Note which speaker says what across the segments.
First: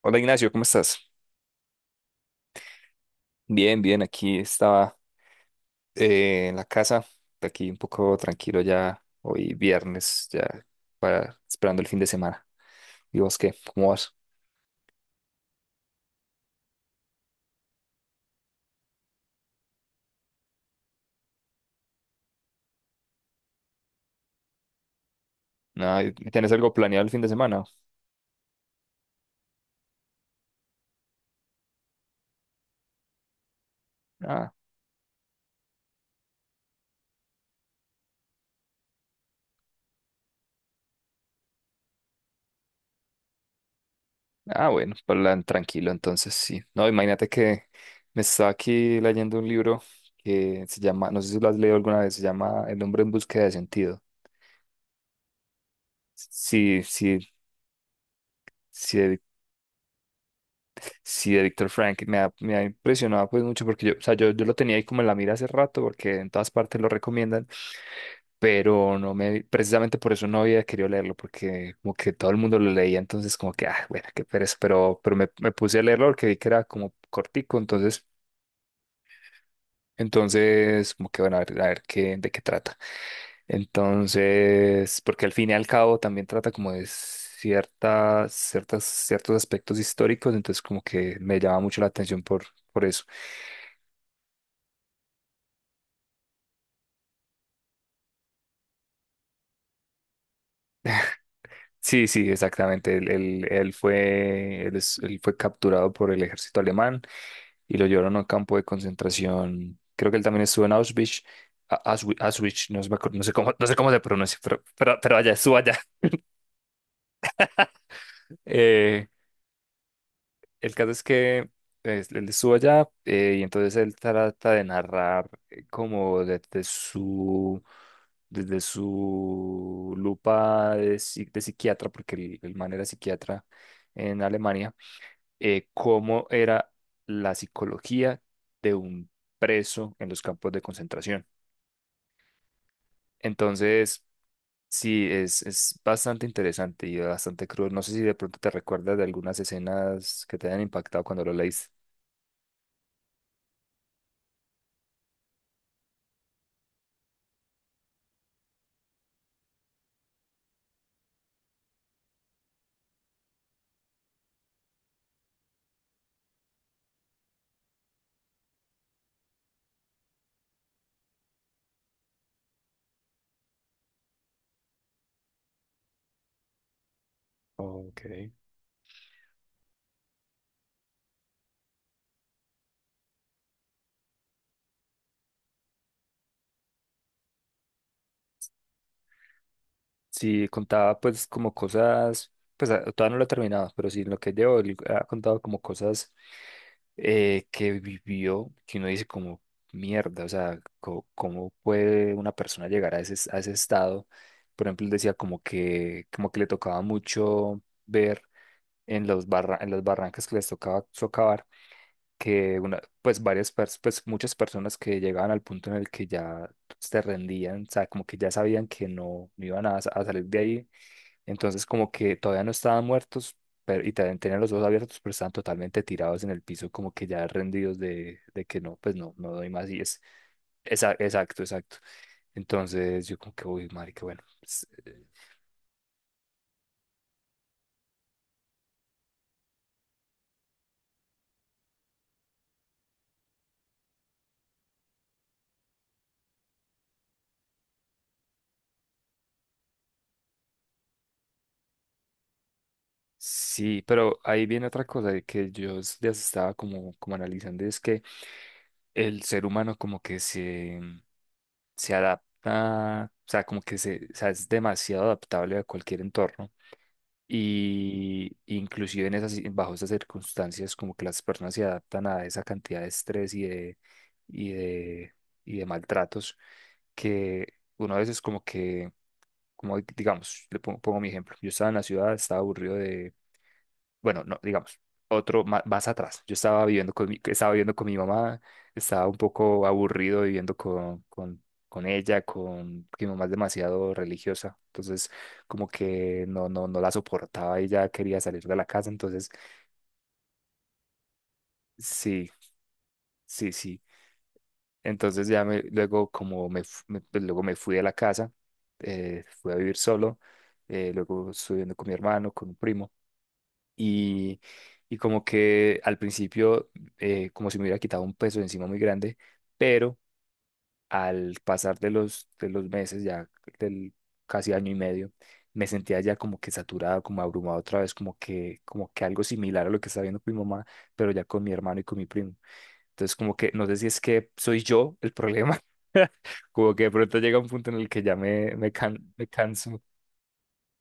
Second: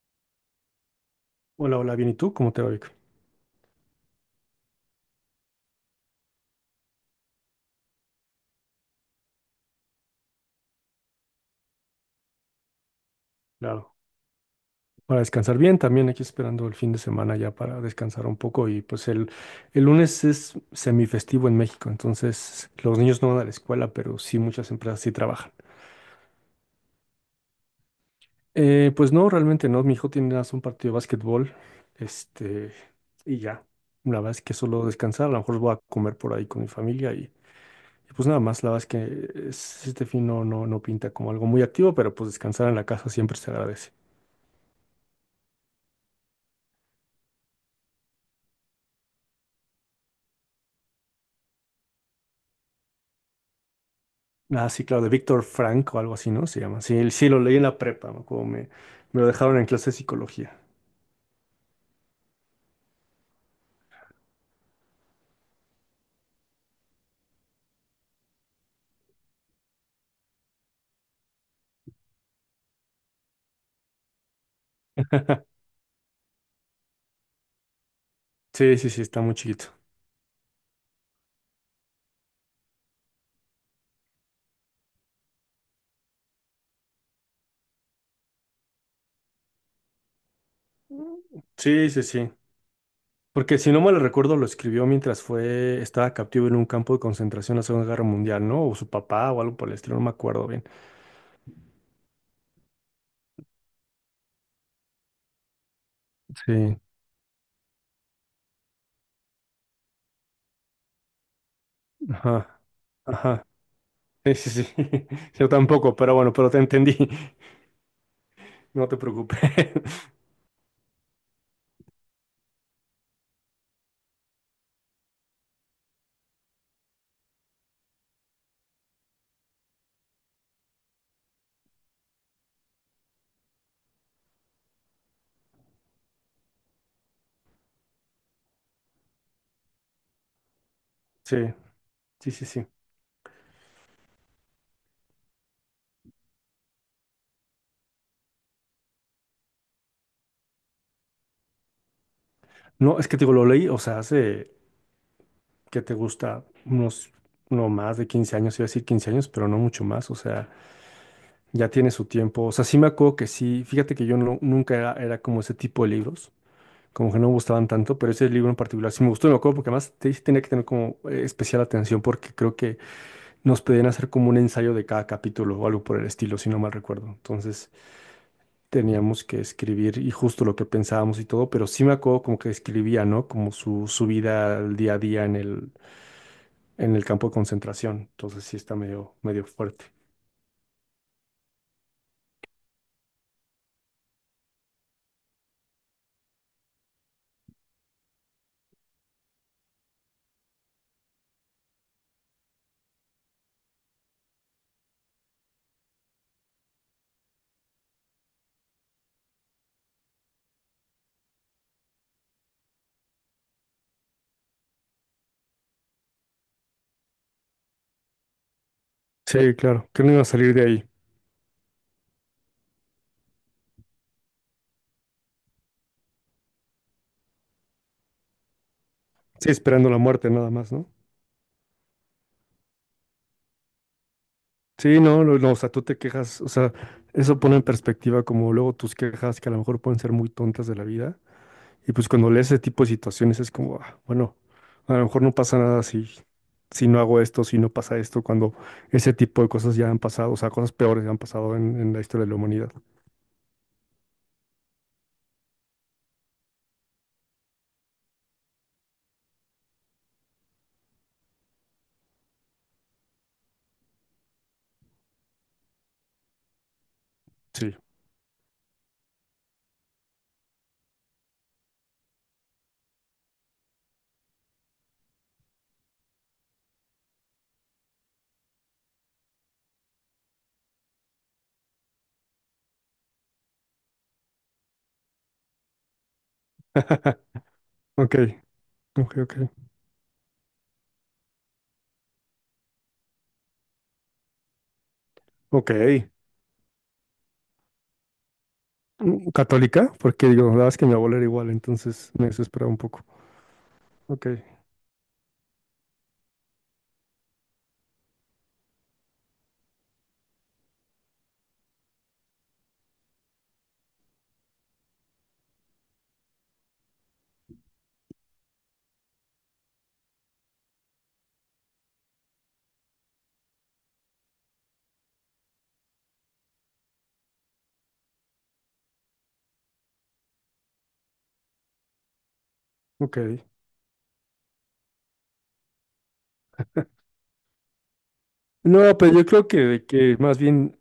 Speaker 1: Hola Ignacio, ¿cómo estás?
Speaker 2: Hola, hola, bien. ¿Y tú? ¿Cómo te va, Vic?
Speaker 1: Bien, bien, aquí estaba en la casa, aquí un poco tranquilo ya, hoy viernes, ya para esperando el fin de semana. ¿Y vos qué? ¿Cómo
Speaker 2: Claro.
Speaker 1: vas?
Speaker 2: Para descansar bien, también aquí esperando el fin de semana ya para descansar un poco. Y pues el lunes es semifestivo en México, entonces los niños no van a la escuela, pero sí muchas empresas sí trabajan.
Speaker 1: Ah, ¿tenés algo planeado el fin de semana?
Speaker 2: Pues no, realmente no. Mi hijo tiene nada más un partido de básquetbol, este, y ya. La verdad es
Speaker 1: Ah,
Speaker 2: que solo descansar, a lo mejor voy a comer por ahí con mi familia y pues nada más. La verdad es que este fin no pinta como algo muy activo, pero pues descansar en la casa siempre se agradece.
Speaker 1: ah, bueno, plan tranquilo entonces, sí. No, imagínate que me estaba aquí leyendo un libro que se llama, no sé si lo has leído alguna vez, se llama El hombre en búsqueda de sentido.
Speaker 2: Ah, sí, claro, de Víctor Frank o algo así, ¿no? Se llama.
Speaker 1: Sí,
Speaker 2: Sí, sí,
Speaker 1: sí,
Speaker 2: lo leí en la prepa, ¿no?, como me,
Speaker 1: sí,
Speaker 2: me lo dejaron en clase de psicología.
Speaker 1: Sí, de Víctor Frank me ha impresionado pues mucho porque yo, o sea, yo lo tenía ahí como en la mira hace rato porque en todas partes lo recomiendan, pero no me, precisamente por eso no había querido leerlo porque como que todo el mundo lo leía, entonces como que, ah, bueno, qué pereza, pero me puse a leerlo porque vi que era como cortico, entonces,
Speaker 2: Sí, sí, sí, está muy chiquito.
Speaker 1: entonces como que bueno, a ver, de qué trata. Entonces, porque al fin y al cabo también trata como de ciertos aspectos históricos, entonces como que me llama mucho la
Speaker 2: Sí, sí,
Speaker 1: atención
Speaker 2: sí.
Speaker 1: por eso.
Speaker 2: Porque si no mal recuerdo, lo escribió mientras fue, estaba captivo en un campo de concentración en la Segunda Guerra Mundial, ¿no? O su papá o algo por el estilo, no me acuerdo bien.
Speaker 1: Sí, sí, exactamente. Él fue capturado por el ejército
Speaker 2: Sí,
Speaker 1: alemán y lo llevaron a un campo de concentración. Creo que él también estuvo en Auschwitz.
Speaker 2: ajá,
Speaker 1: Auschwitz, no, no sé
Speaker 2: ajá.
Speaker 1: cómo, no sé cómo se
Speaker 2: Sí,
Speaker 1: pronuncia,
Speaker 2: sí, sí.
Speaker 1: pero allá,
Speaker 2: Yo
Speaker 1: estuvo allá.
Speaker 2: tampoco, pero bueno, pero te entendí. No te
Speaker 1: Eh,
Speaker 2: preocupes.
Speaker 1: el caso es que él estuvo allá y entonces él trata de narrar como desde su lupa de, de psiquiatra, porque el man era psiquiatra en Alemania, cómo era la psicología de un preso en los campos de concentración.
Speaker 2: Sí, sí, sí, sí.
Speaker 1: Entonces, sí, es bastante interesante y bastante cruel. No sé si de pronto te recuerdas de algunas escenas que te hayan impactado cuando lo leíste.
Speaker 2: No, es que te digo, lo leí, o sea, hace, ¿qué te gusta?, unos, no más de 15 años. Iba a decir 15 años, pero no mucho más, o sea, ya tiene su tiempo. O sea, sí me acuerdo que sí. Fíjate que yo no, nunca era como ese tipo de libros, como que no me gustaban tanto, pero ese libro en particular sí me gustó. Me acuerdo porque además tenía que tener como especial atención, porque creo que nos pedían hacer como un ensayo de cada capítulo o algo por el estilo, si no mal recuerdo. Entonces
Speaker 1: Ok.
Speaker 2: teníamos que escribir y justo lo que pensábamos y todo, pero sí me acuerdo como que escribía, ¿no? Como su su vida al día a día en el campo de concentración. Entonces sí está medio, medio fuerte.
Speaker 1: Sí, contaba pues como cosas, pues ah, todavía no lo he terminado, pero sí, en lo que llevo, él ha contado como cosas que vivió, que uno dice como mierda, o sea, ¿cómo puede una persona llegar a a ese estado? Por ejemplo, él decía como que le tocaba mucho ver en los en las barrancas que les tocaba socavar que una, pues muchas personas que llegaban al punto en el que ya se rendían, o sea, como que ya sabían que no
Speaker 2: Sí,
Speaker 1: iban a
Speaker 2: claro, que no iba
Speaker 1: salir
Speaker 2: a
Speaker 1: de
Speaker 2: salir de
Speaker 1: ahí,
Speaker 2: ahí.
Speaker 1: entonces como que todavía no estaban muertos pero, y también tenían los ojos abiertos, pero estaban totalmente tirados en el piso, como que ya rendidos de que no, pues no doy
Speaker 2: Sí,
Speaker 1: más y
Speaker 2: esperando la
Speaker 1: es,
Speaker 2: muerte nada más, ¿no?
Speaker 1: esa- exacto, exacto. Entonces yo como que, uy, marica, bueno, pues,
Speaker 2: Sí, no, no, no, o sea, tú te quejas. O sea, eso pone en perspectiva como luego tus quejas, que a lo mejor pueden ser muy tontas de la vida. Y pues cuando lees ese tipo de situaciones es como, ah, bueno, a lo mejor no pasa nada si si no hago esto, si no pasa esto, cuando ese tipo de cosas ya han pasado. O sea, cosas peores ya han pasado en la historia de la humanidad.
Speaker 1: sí, pero ahí viene otra cosa de que ya estaba como, como analizando, y es que el ser humano como que se adapta, o sea, o sea, es demasiado adaptable a cualquier entorno.
Speaker 2: Sí.
Speaker 1: Y inclusive bajo esas circunstancias, como que las personas se adaptan a esa cantidad de estrés y de, y de maltratos que uno a veces como que, como digamos, pongo mi ejemplo, yo estaba en la ciudad, estaba aburrido de bueno, no, digamos, más, atrás. Yo estaba estaba viviendo con mi
Speaker 2: Ok,
Speaker 1: mamá, estaba un
Speaker 2: ok, ok.
Speaker 1: poco aburrido viviendo con ella, con que mi mamá es demasiado religiosa, entonces como
Speaker 2: Ok.
Speaker 1: que no la soportaba y ya quería salir de la casa, entonces
Speaker 2: Católica, porque digo, la verdad es que mi abuela era igual, entonces me
Speaker 1: sí,
Speaker 2: desesperaba un poco.
Speaker 1: sí, sí.
Speaker 2: Ok,
Speaker 1: Entonces ya me, luego como me, fu- me- pues, luego me fui de la casa, fui a vivir solo, luego estuve viviendo con mi hermano, con un primo. Y y como que al principio como si me hubiera quitado un peso de encima muy grande, pero al pasar de de los meses, ya del casi año y medio, me sentía ya como que saturado, como abrumado otra vez, como que algo similar a lo que estaba viendo con mi mamá, pero ya con mi hermano y con mi primo. Entonces
Speaker 2: ok.
Speaker 1: como que no sé si es que soy yo el problema. Como que de pronto llega un punto en el que
Speaker 2: No, pero yo
Speaker 1: me
Speaker 2: creo que,
Speaker 1: canso.
Speaker 2: de que más bien,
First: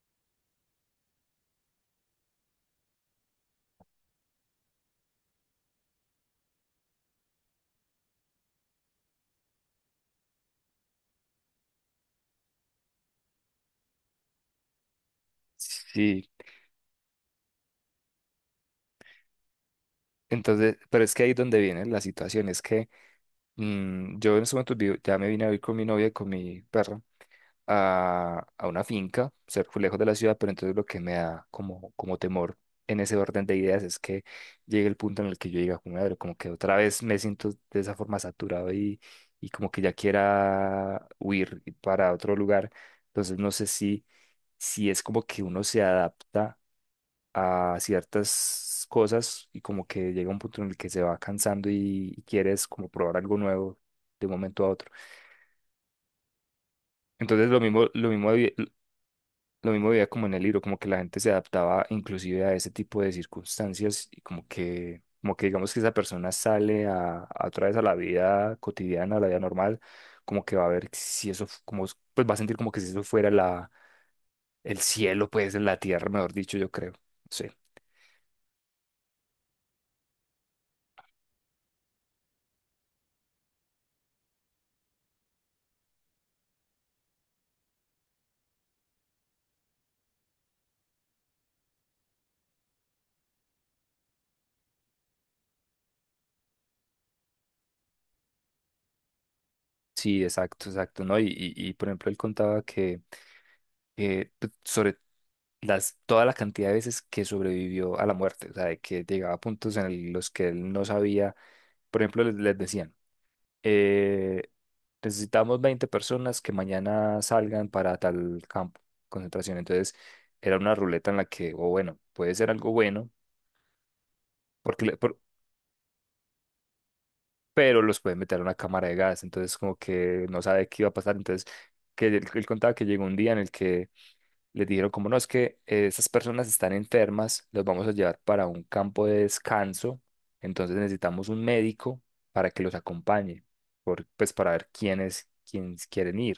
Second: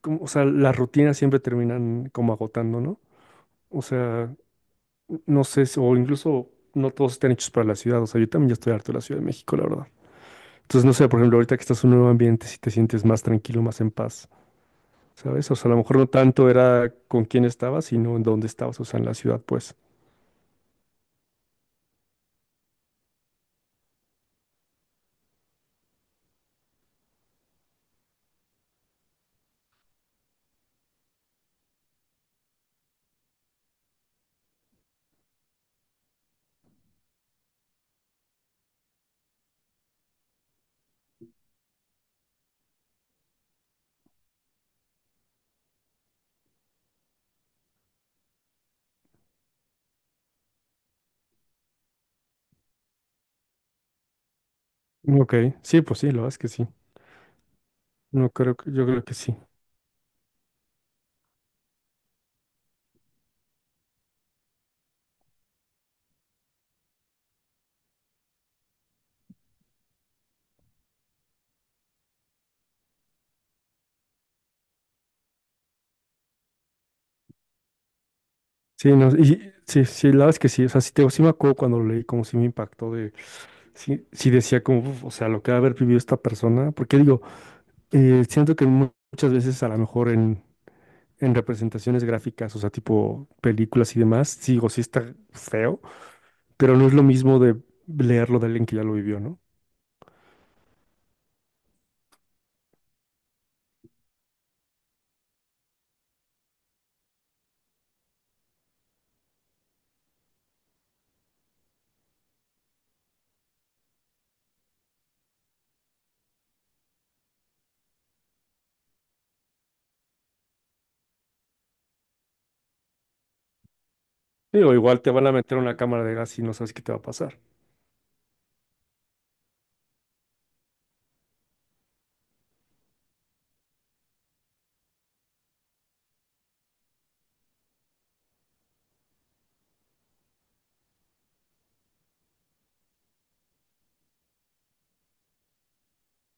Speaker 2: o sea, las rutinas siempre terminan como agotando, ¿no? O sea, no sé, o incluso no todos están hechos para la ciudad. O sea, yo también ya estoy harto de la Ciudad de México, la verdad. Entonces, no sé, por ejemplo, ahorita que estás en un nuevo ambiente, si te sientes más tranquilo, más en paz, ¿sabes? O sea, a lo mejor no
Speaker 1: Sí,
Speaker 2: tanto era con quién estabas, sino en dónde estabas, o sea, en la ciudad, pues.
Speaker 1: entonces, pero es que ahí es donde viene la situación, es que yo en ese momento ya me vine a vivir con mi novia y con mi perra a una finca, cerca, lejos de la ciudad, pero entonces lo que me da como temor en ese orden de ideas es que llegue el punto en el que yo diga, como, madre, como que otra vez me siento de esa forma saturado y como que ya quiera huir para otro lugar. Entonces no sé si, si es como que uno se adapta a ciertas cosas y como que llega un punto en el que se va cansando y quieres como probar algo nuevo de un momento a otro.
Speaker 2: Ok, sí, pues sí, la verdad es que sí.
Speaker 1: Entonces
Speaker 2: No creo que, yo creo que sí.
Speaker 1: lo mismo veía como en el libro, como que la gente se adaptaba inclusive a ese tipo de circunstancias y como que digamos que esa persona sale a otra vez a la vida cotidiana, a la vida normal, como que va a ver si eso, fu- como, pues va a sentir como que si eso fuera el cielo, pues en la tierra, mejor dicho, yo creo. Sí.
Speaker 2: Sí, no, y sí, sí, la verdad es que sí. O sea, sí, sí me acuerdo cuando lo leí, como sí me impactó de, sí, sí decía como: "Uf, o sea, lo que ha de haber vivido esta persona". Porque digo, siento que muchas veces a lo mejor en, representaciones gráficas, o sea, tipo películas y demás, sí, digo, sí está feo, pero no es lo mismo de leerlo de alguien que ya lo vivió, ¿no?
Speaker 1: Sí, exacto, exacto, ¿no? Y, por ejemplo, él contaba que sobre las, toda la cantidad de veces que sobrevivió a la muerte, o sea, de que llegaba a puntos los que él no sabía, por ejemplo, les decían, eh, necesitamos 20 personas que mañana salgan para tal campo, de concentración, entonces era una ruleta en la que, o bueno, puede ser algo bueno,
Speaker 2: Digo,
Speaker 1: porque le-
Speaker 2: igual te
Speaker 1: por-
Speaker 2: van a meter una cámara de gas y no sabes qué te va a pasar.
Speaker 1: pero los pueden meter a una cámara de gas, entonces como que no sabe qué iba a pasar, entonces que él contaba que llegó un día en el que les dijeron, como no, es que estas personas están enfermas, los vamos a llevar para un campo de descanso, entonces necesitamos un médico para que los acompañe, pues para ver quiénes quieren ir.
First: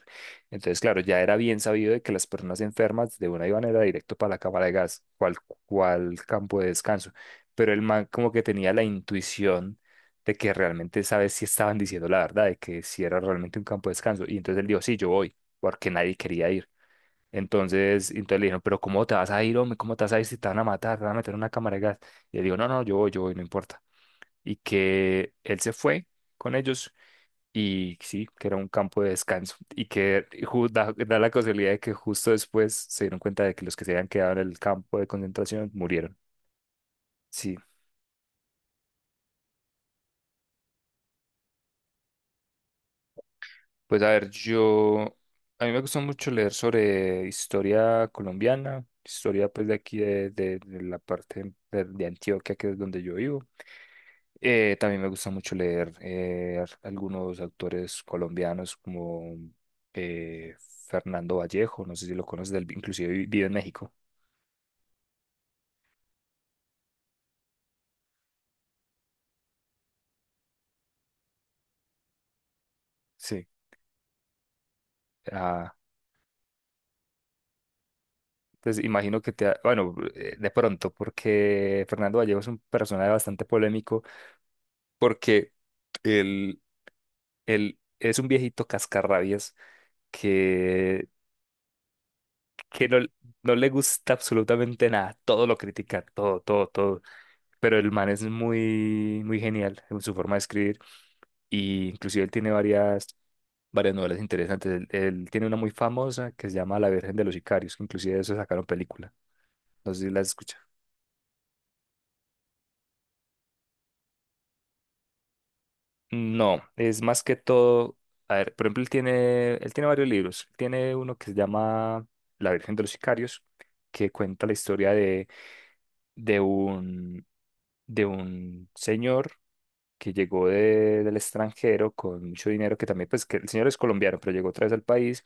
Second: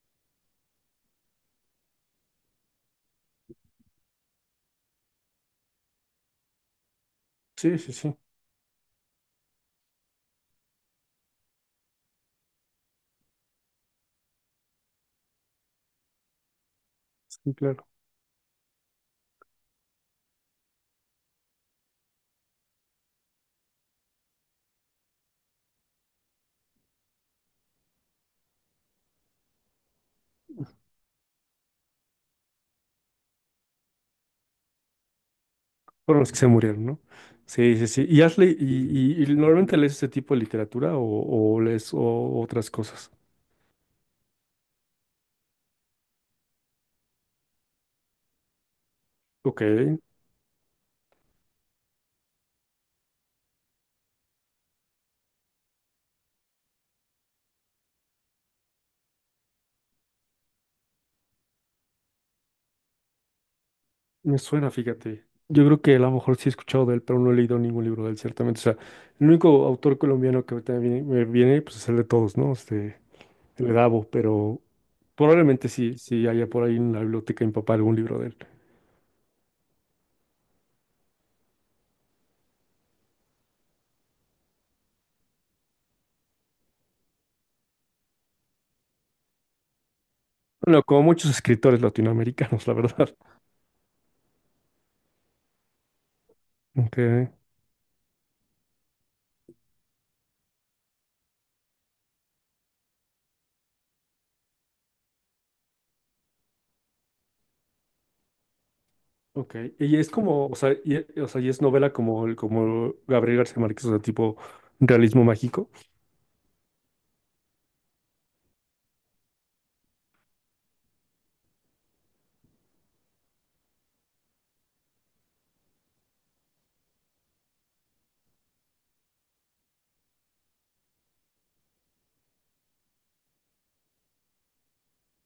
Speaker 1: Entonces, claro, ya era bien sabido de que las personas enfermas de una iban era directo para la cámara de gas, cual campo de descanso, pero
Speaker 2: Sí,
Speaker 1: el
Speaker 2: sí,
Speaker 1: man
Speaker 2: sí,
Speaker 1: como que tenía la intuición de que realmente sabes si estaban diciendo la verdad, de que si era realmente un campo de descanso, y entonces él dijo, sí, yo voy, porque nadie quería ir.
Speaker 2: sí, claro.
Speaker 1: Entonces le dijeron, pero ¿cómo te vas a ir, hombre? ¿Cómo te vas a ir si te van a matar? Te van a meter en una cámara de gas. Y él dijo, no, no, yo voy, no importa. Y que él se fue con ellos y sí, que era un campo de descanso. Y que da la casualidad de que justo después se dieron cuenta de que los que se habían quedado en el campo de concentración murieron.
Speaker 2: Por los que se murieron, ¿no?
Speaker 1: Sí.
Speaker 2: Sí, sí, sí. ¿Y has le- y normalmente lees ese tipo de literatura, o lees otras cosas?
Speaker 1: Pues a ver, yo, a mí me gusta mucho leer sobre historia colombiana, historia
Speaker 2: Ok,
Speaker 1: pues de aquí de la parte de Antioquia, que es donde yo vivo. También me gusta mucho leer algunos autores colombianos como eh, Fernando Vallejo, no sé si lo conoces, él vi- inclusive vi- vive en México.
Speaker 2: me suena, fíjate. Yo creo que a lo mejor sí he escuchado de él, pero no he leído ningún libro de él, ciertamente. O sea, el único autor colombiano que ahorita me viene, pues es el de todos, ¿no?
Speaker 1: Sí.
Speaker 2: El de Dabo, pero probablemente
Speaker 1: Ah,
Speaker 2: sí, sí haya por ahí en la biblioteca de mi papá algún libro de él.
Speaker 1: pues imagino que bueno, de pronto, porque Fernando Vallejo es un personaje bastante polémico, porque... él él es un viejito cascarrabias
Speaker 2: Bueno, como
Speaker 1: que,
Speaker 2: muchos escritores latinoamericanos, la
Speaker 1: que no,
Speaker 2: verdad.
Speaker 1: no le gusta absolutamente nada. Todo lo critica,
Speaker 2: Ok.
Speaker 1: todo. Pero el man es muy genial en su forma de escribir. Y inclusive varias novelas interesantes. Él tiene una muy famosa que se llama La Virgen de los Sicarios, que inclusive de eso sacaron película.
Speaker 2: Ok,
Speaker 1: No
Speaker 2: y
Speaker 1: sé si
Speaker 2: es
Speaker 1: la
Speaker 2: como,
Speaker 1: escucha.
Speaker 2: o sea, y es novela como, como Gabriel García Márquez, o sea, tipo realismo mágico.
Speaker 1: No, es más que todo. A ver, por ejemplo, él tiene varios libros. Tiene uno que se llama La Virgen de los Sicarios, que cuenta la historia de un, de un señor que llegó del extranjero con mucho dinero, que también, pues, que el señor es colombiano, pero llegó otra vez al país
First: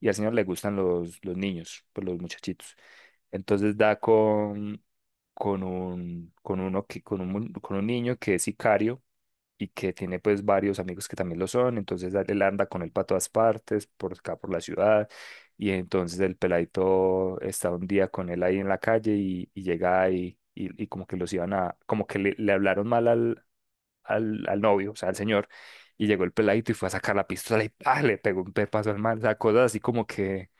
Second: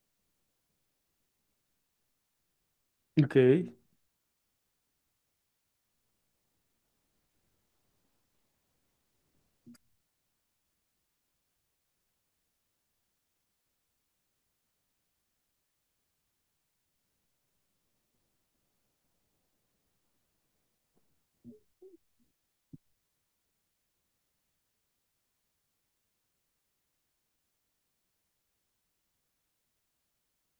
Speaker 1: y al señor le gustan los niños, pues los muchachitos.
Speaker 2: Ok,
Speaker 1: Entonces da con un, con uno que, con un, mu- con un niño que es sicario y que tiene pues varios amigos que también lo son, entonces él anda con él para todas partes, por acá por la ciudad, y entonces el peladito está un día con él ahí en la calle y llega y como que los iban a, como que le hablaron mal al novio, o sea, al señor, y llegó el peladito y fue a sacar la pistola y ¡pah! Le pegó un pepazo al mal, o sea, cosas así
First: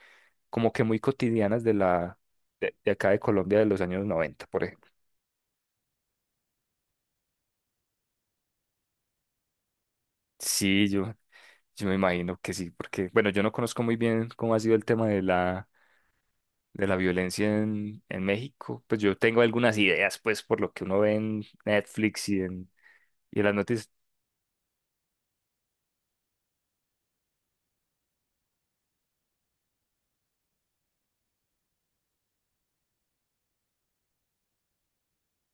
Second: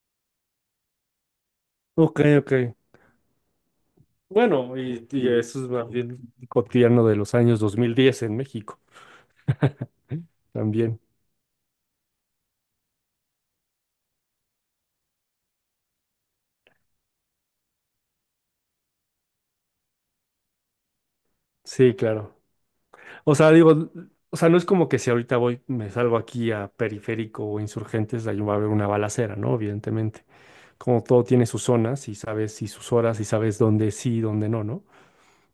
Speaker 1: como que muy cotidianas de la,
Speaker 2: ok, ok.
Speaker 1: de acá de Colombia de los años 90 por
Speaker 2: Bueno,
Speaker 1: ejemplo.
Speaker 2: y eso es más bien cotidiano de los años 2010 en México
Speaker 1: Sí,
Speaker 2: también.
Speaker 1: yo, Yo me imagino que sí, porque, bueno, yo no conozco muy bien cómo ha sido el tema de de la violencia en México. Pues yo tengo algunas ideas, pues, por lo que uno ve en
Speaker 2: Sí,
Speaker 1: Netflix
Speaker 2: claro. O
Speaker 1: y en
Speaker 2: sea,
Speaker 1: las
Speaker 2: digo,
Speaker 1: noticias.
Speaker 2: o sea, no es como que si ahorita voy, me salgo aquí a Periférico o Insurgentes, ahí va a haber una balacera, ¿no? Evidentemente. Como todo tiene sus zonas y sabes, y sus horas, y sabes dónde sí y dónde no, ¿no?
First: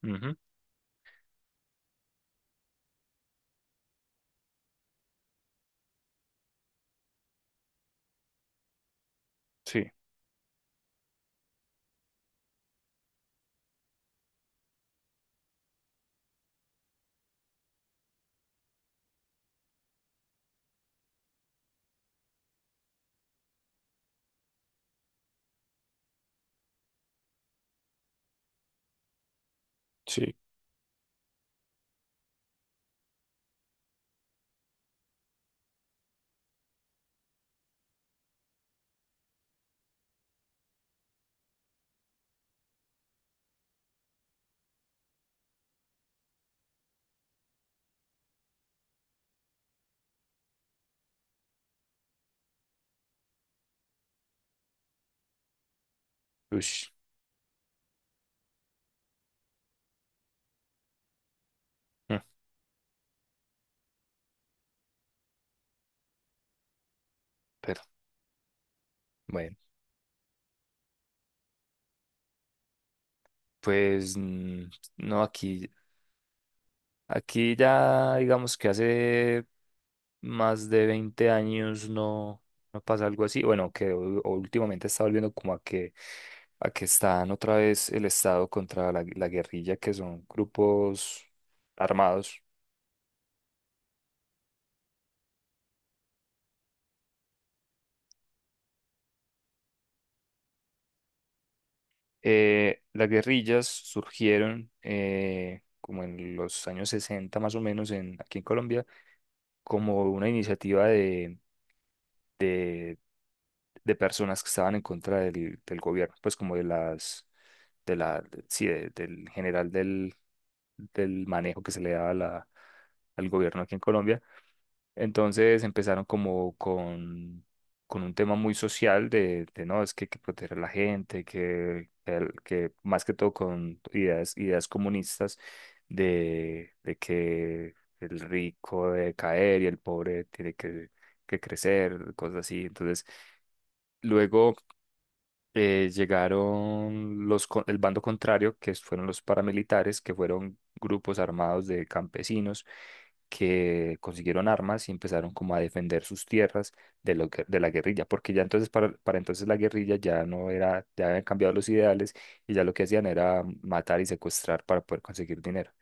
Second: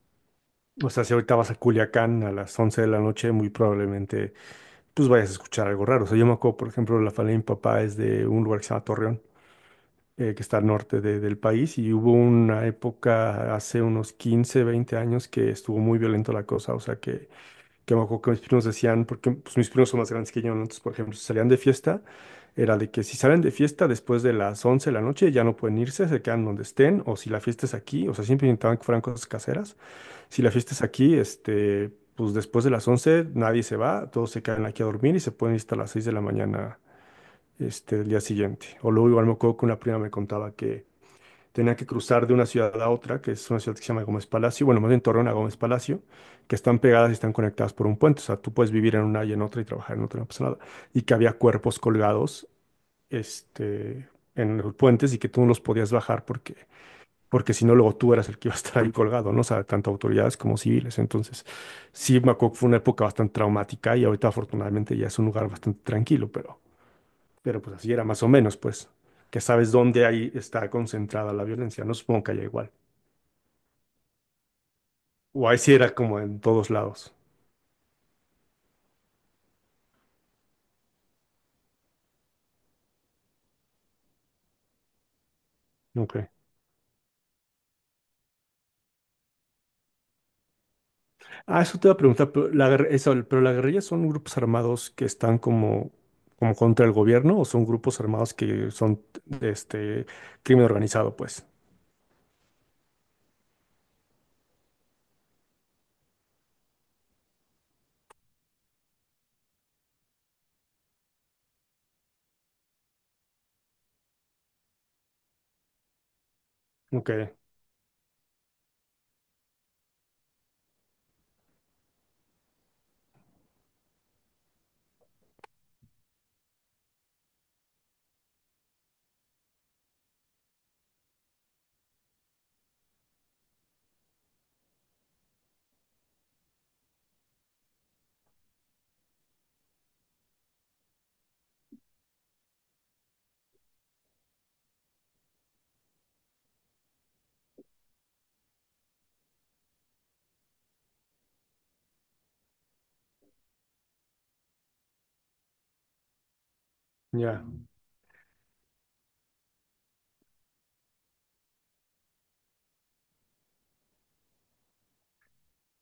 Speaker 1: Ujú.
Speaker 2: O sea, si ahorita vas a Culiacán a las 11 de la noche, muy probablemente pues vayas a escuchar algo raro. O sea, yo me acuerdo, por ejemplo, la familia de mi papá es de un lugar que se llama Torreón,
Speaker 1: Sí,
Speaker 2: que está al norte del país, y hubo una época hace unos 15, 20 años que estuvo muy violento la cosa. O sea, que me acuerdo que mis primos decían, porque pues mis primos son más grandes que yo, ¿no? Entonces, por ejemplo, si salían de fiesta, era de que si salen de fiesta después de las 11 de la noche ya no pueden irse, se quedan donde estén. O si la fiesta es aquí, o sea, siempre intentaban que fueran cosas caseras.
Speaker 1: sí.
Speaker 2: Si la fiesta es aquí, pues después de las 11 nadie se va, todos se quedan aquí a dormir y se pueden ir hasta las 6 de la mañana, del día siguiente. O luego igual me acuerdo que una prima me contaba que tenía que cruzar de una ciudad a otra, que es una ciudad que se llama Gómez Palacio. Bueno, más en Torreón a Gómez Palacio, que están pegadas y están conectadas por un puente. O sea, tú puedes vivir en una y en otra y trabajar en otra, no pasa nada. Y que había cuerpos colgados, este, en los puentes, y que tú no los podías bajar, porque
Speaker 1: Ush.
Speaker 2: porque si no, luego tú eras el que iba a estar ahí colgado, ¿no? O sea, tanto autoridades como civiles. Entonces,
Speaker 1: Mm.
Speaker 2: sí, me acuerdo que fue una época bastante traumática, y ahorita afortunadamente ya es un lugar bastante tranquilo, pero pues
Speaker 1: Pero,
Speaker 2: así era más o menos, pues, que
Speaker 1: bueno,
Speaker 2: sabes dónde ahí está concentrada la violencia, no supongo que haya igual.
Speaker 1: pues, mm, no,
Speaker 2: O ahí
Speaker 1: aquí
Speaker 2: sí era como en todos lados.
Speaker 1: aquí ya, digamos que hace más de 20 años no, no pasa algo así. Bueno, que últimamente está volviendo como
Speaker 2: Ok.
Speaker 1: a que están otra vez el Estado contra la guerrilla, que son grupos
Speaker 2: Ah, eso te iba a preguntar,
Speaker 1: armados.
Speaker 2: pero la guerrilla, ¿son grupos armados que están como como contra el gobierno, o son grupos armados que son este crimen organizado, pues?
Speaker 1: Las guerrillas surgieron como en los años 60 más o menos en, aquí en Colombia como una iniciativa de personas que estaban en contra del gobierno, pues como de
Speaker 2: Ok,
Speaker 1: las, de la, de- sí, de- del general del manejo que se le daba a al gobierno aquí en Colombia. Entonces empezaron como con un tema muy social no, es que hay que proteger a la gente, que más que todo con ideas, ideas comunistas de que el rico debe caer y el pobre tiene que crecer, cosas así. Entonces, luego llegaron los, el bando contrario, que fueron los paramilitares, que fueron grupos armados de campesinos que consiguieron armas y empezaron como a defender sus tierras
Speaker 2: ya.
Speaker 1: de la guerrilla, porque ya entonces para entonces la guerrilla ya no era, ya habían cambiado los ideales y ya lo que hacían era matar y secuestrar para poder conseguir dinero.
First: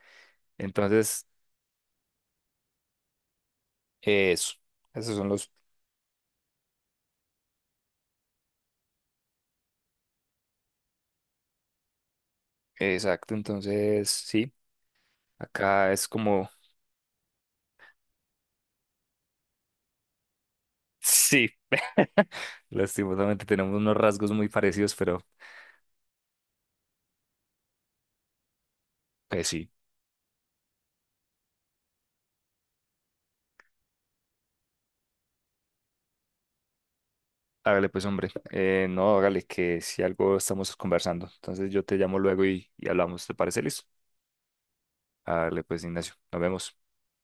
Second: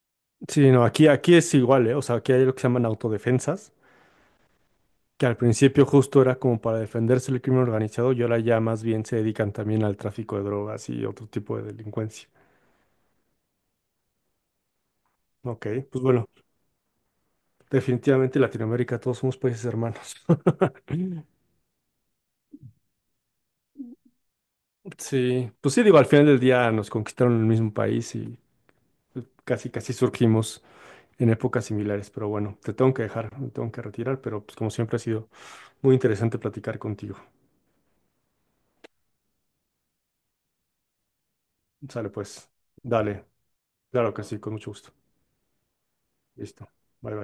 Speaker 2: Sí, no, aquí,
Speaker 1: Entonces,
Speaker 2: aquí es igual, ¿eh? O sea, aquí hay lo que se llaman autodefensas,
Speaker 1: eso, esos
Speaker 2: que
Speaker 1: son
Speaker 2: al
Speaker 1: los,
Speaker 2: principio justo era como para defenderse del crimen organizado, y ahora ya más bien se dedican también al tráfico de drogas y otro tipo de delincuencia.
Speaker 1: exacto, entonces sí,
Speaker 2: Ok,
Speaker 1: acá
Speaker 2: pues
Speaker 1: es
Speaker 2: bueno,
Speaker 1: como...
Speaker 2: definitivamente Latinoamérica, todos somos países hermanos.
Speaker 1: Sí, lastimosamente tenemos unos rasgos muy parecidos, pero
Speaker 2: Sí, pues sí, digo, al final del día nos conquistaron el mismo país y pues
Speaker 1: pues
Speaker 2: casi,
Speaker 1: sí,
Speaker 2: casi surgimos en épocas similares, pero bueno, te tengo que dejar, me tengo que retirar, pero pues como siempre, ha sido muy interesante platicar contigo.
Speaker 1: hágale pues hombre. No, hágale que si algo estamos conversando, entonces yo te
Speaker 2: Sale
Speaker 1: llamo luego
Speaker 2: pues,
Speaker 1: y
Speaker 2: dale,
Speaker 1: hablamos, ¿te parece listo?
Speaker 2: claro que sí, con mucho gusto.
Speaker 1: Hágale pues Ignacio, nos
Speaker 2: Listo,
Speaker 1: vemos.
Speaker 2: bye bye.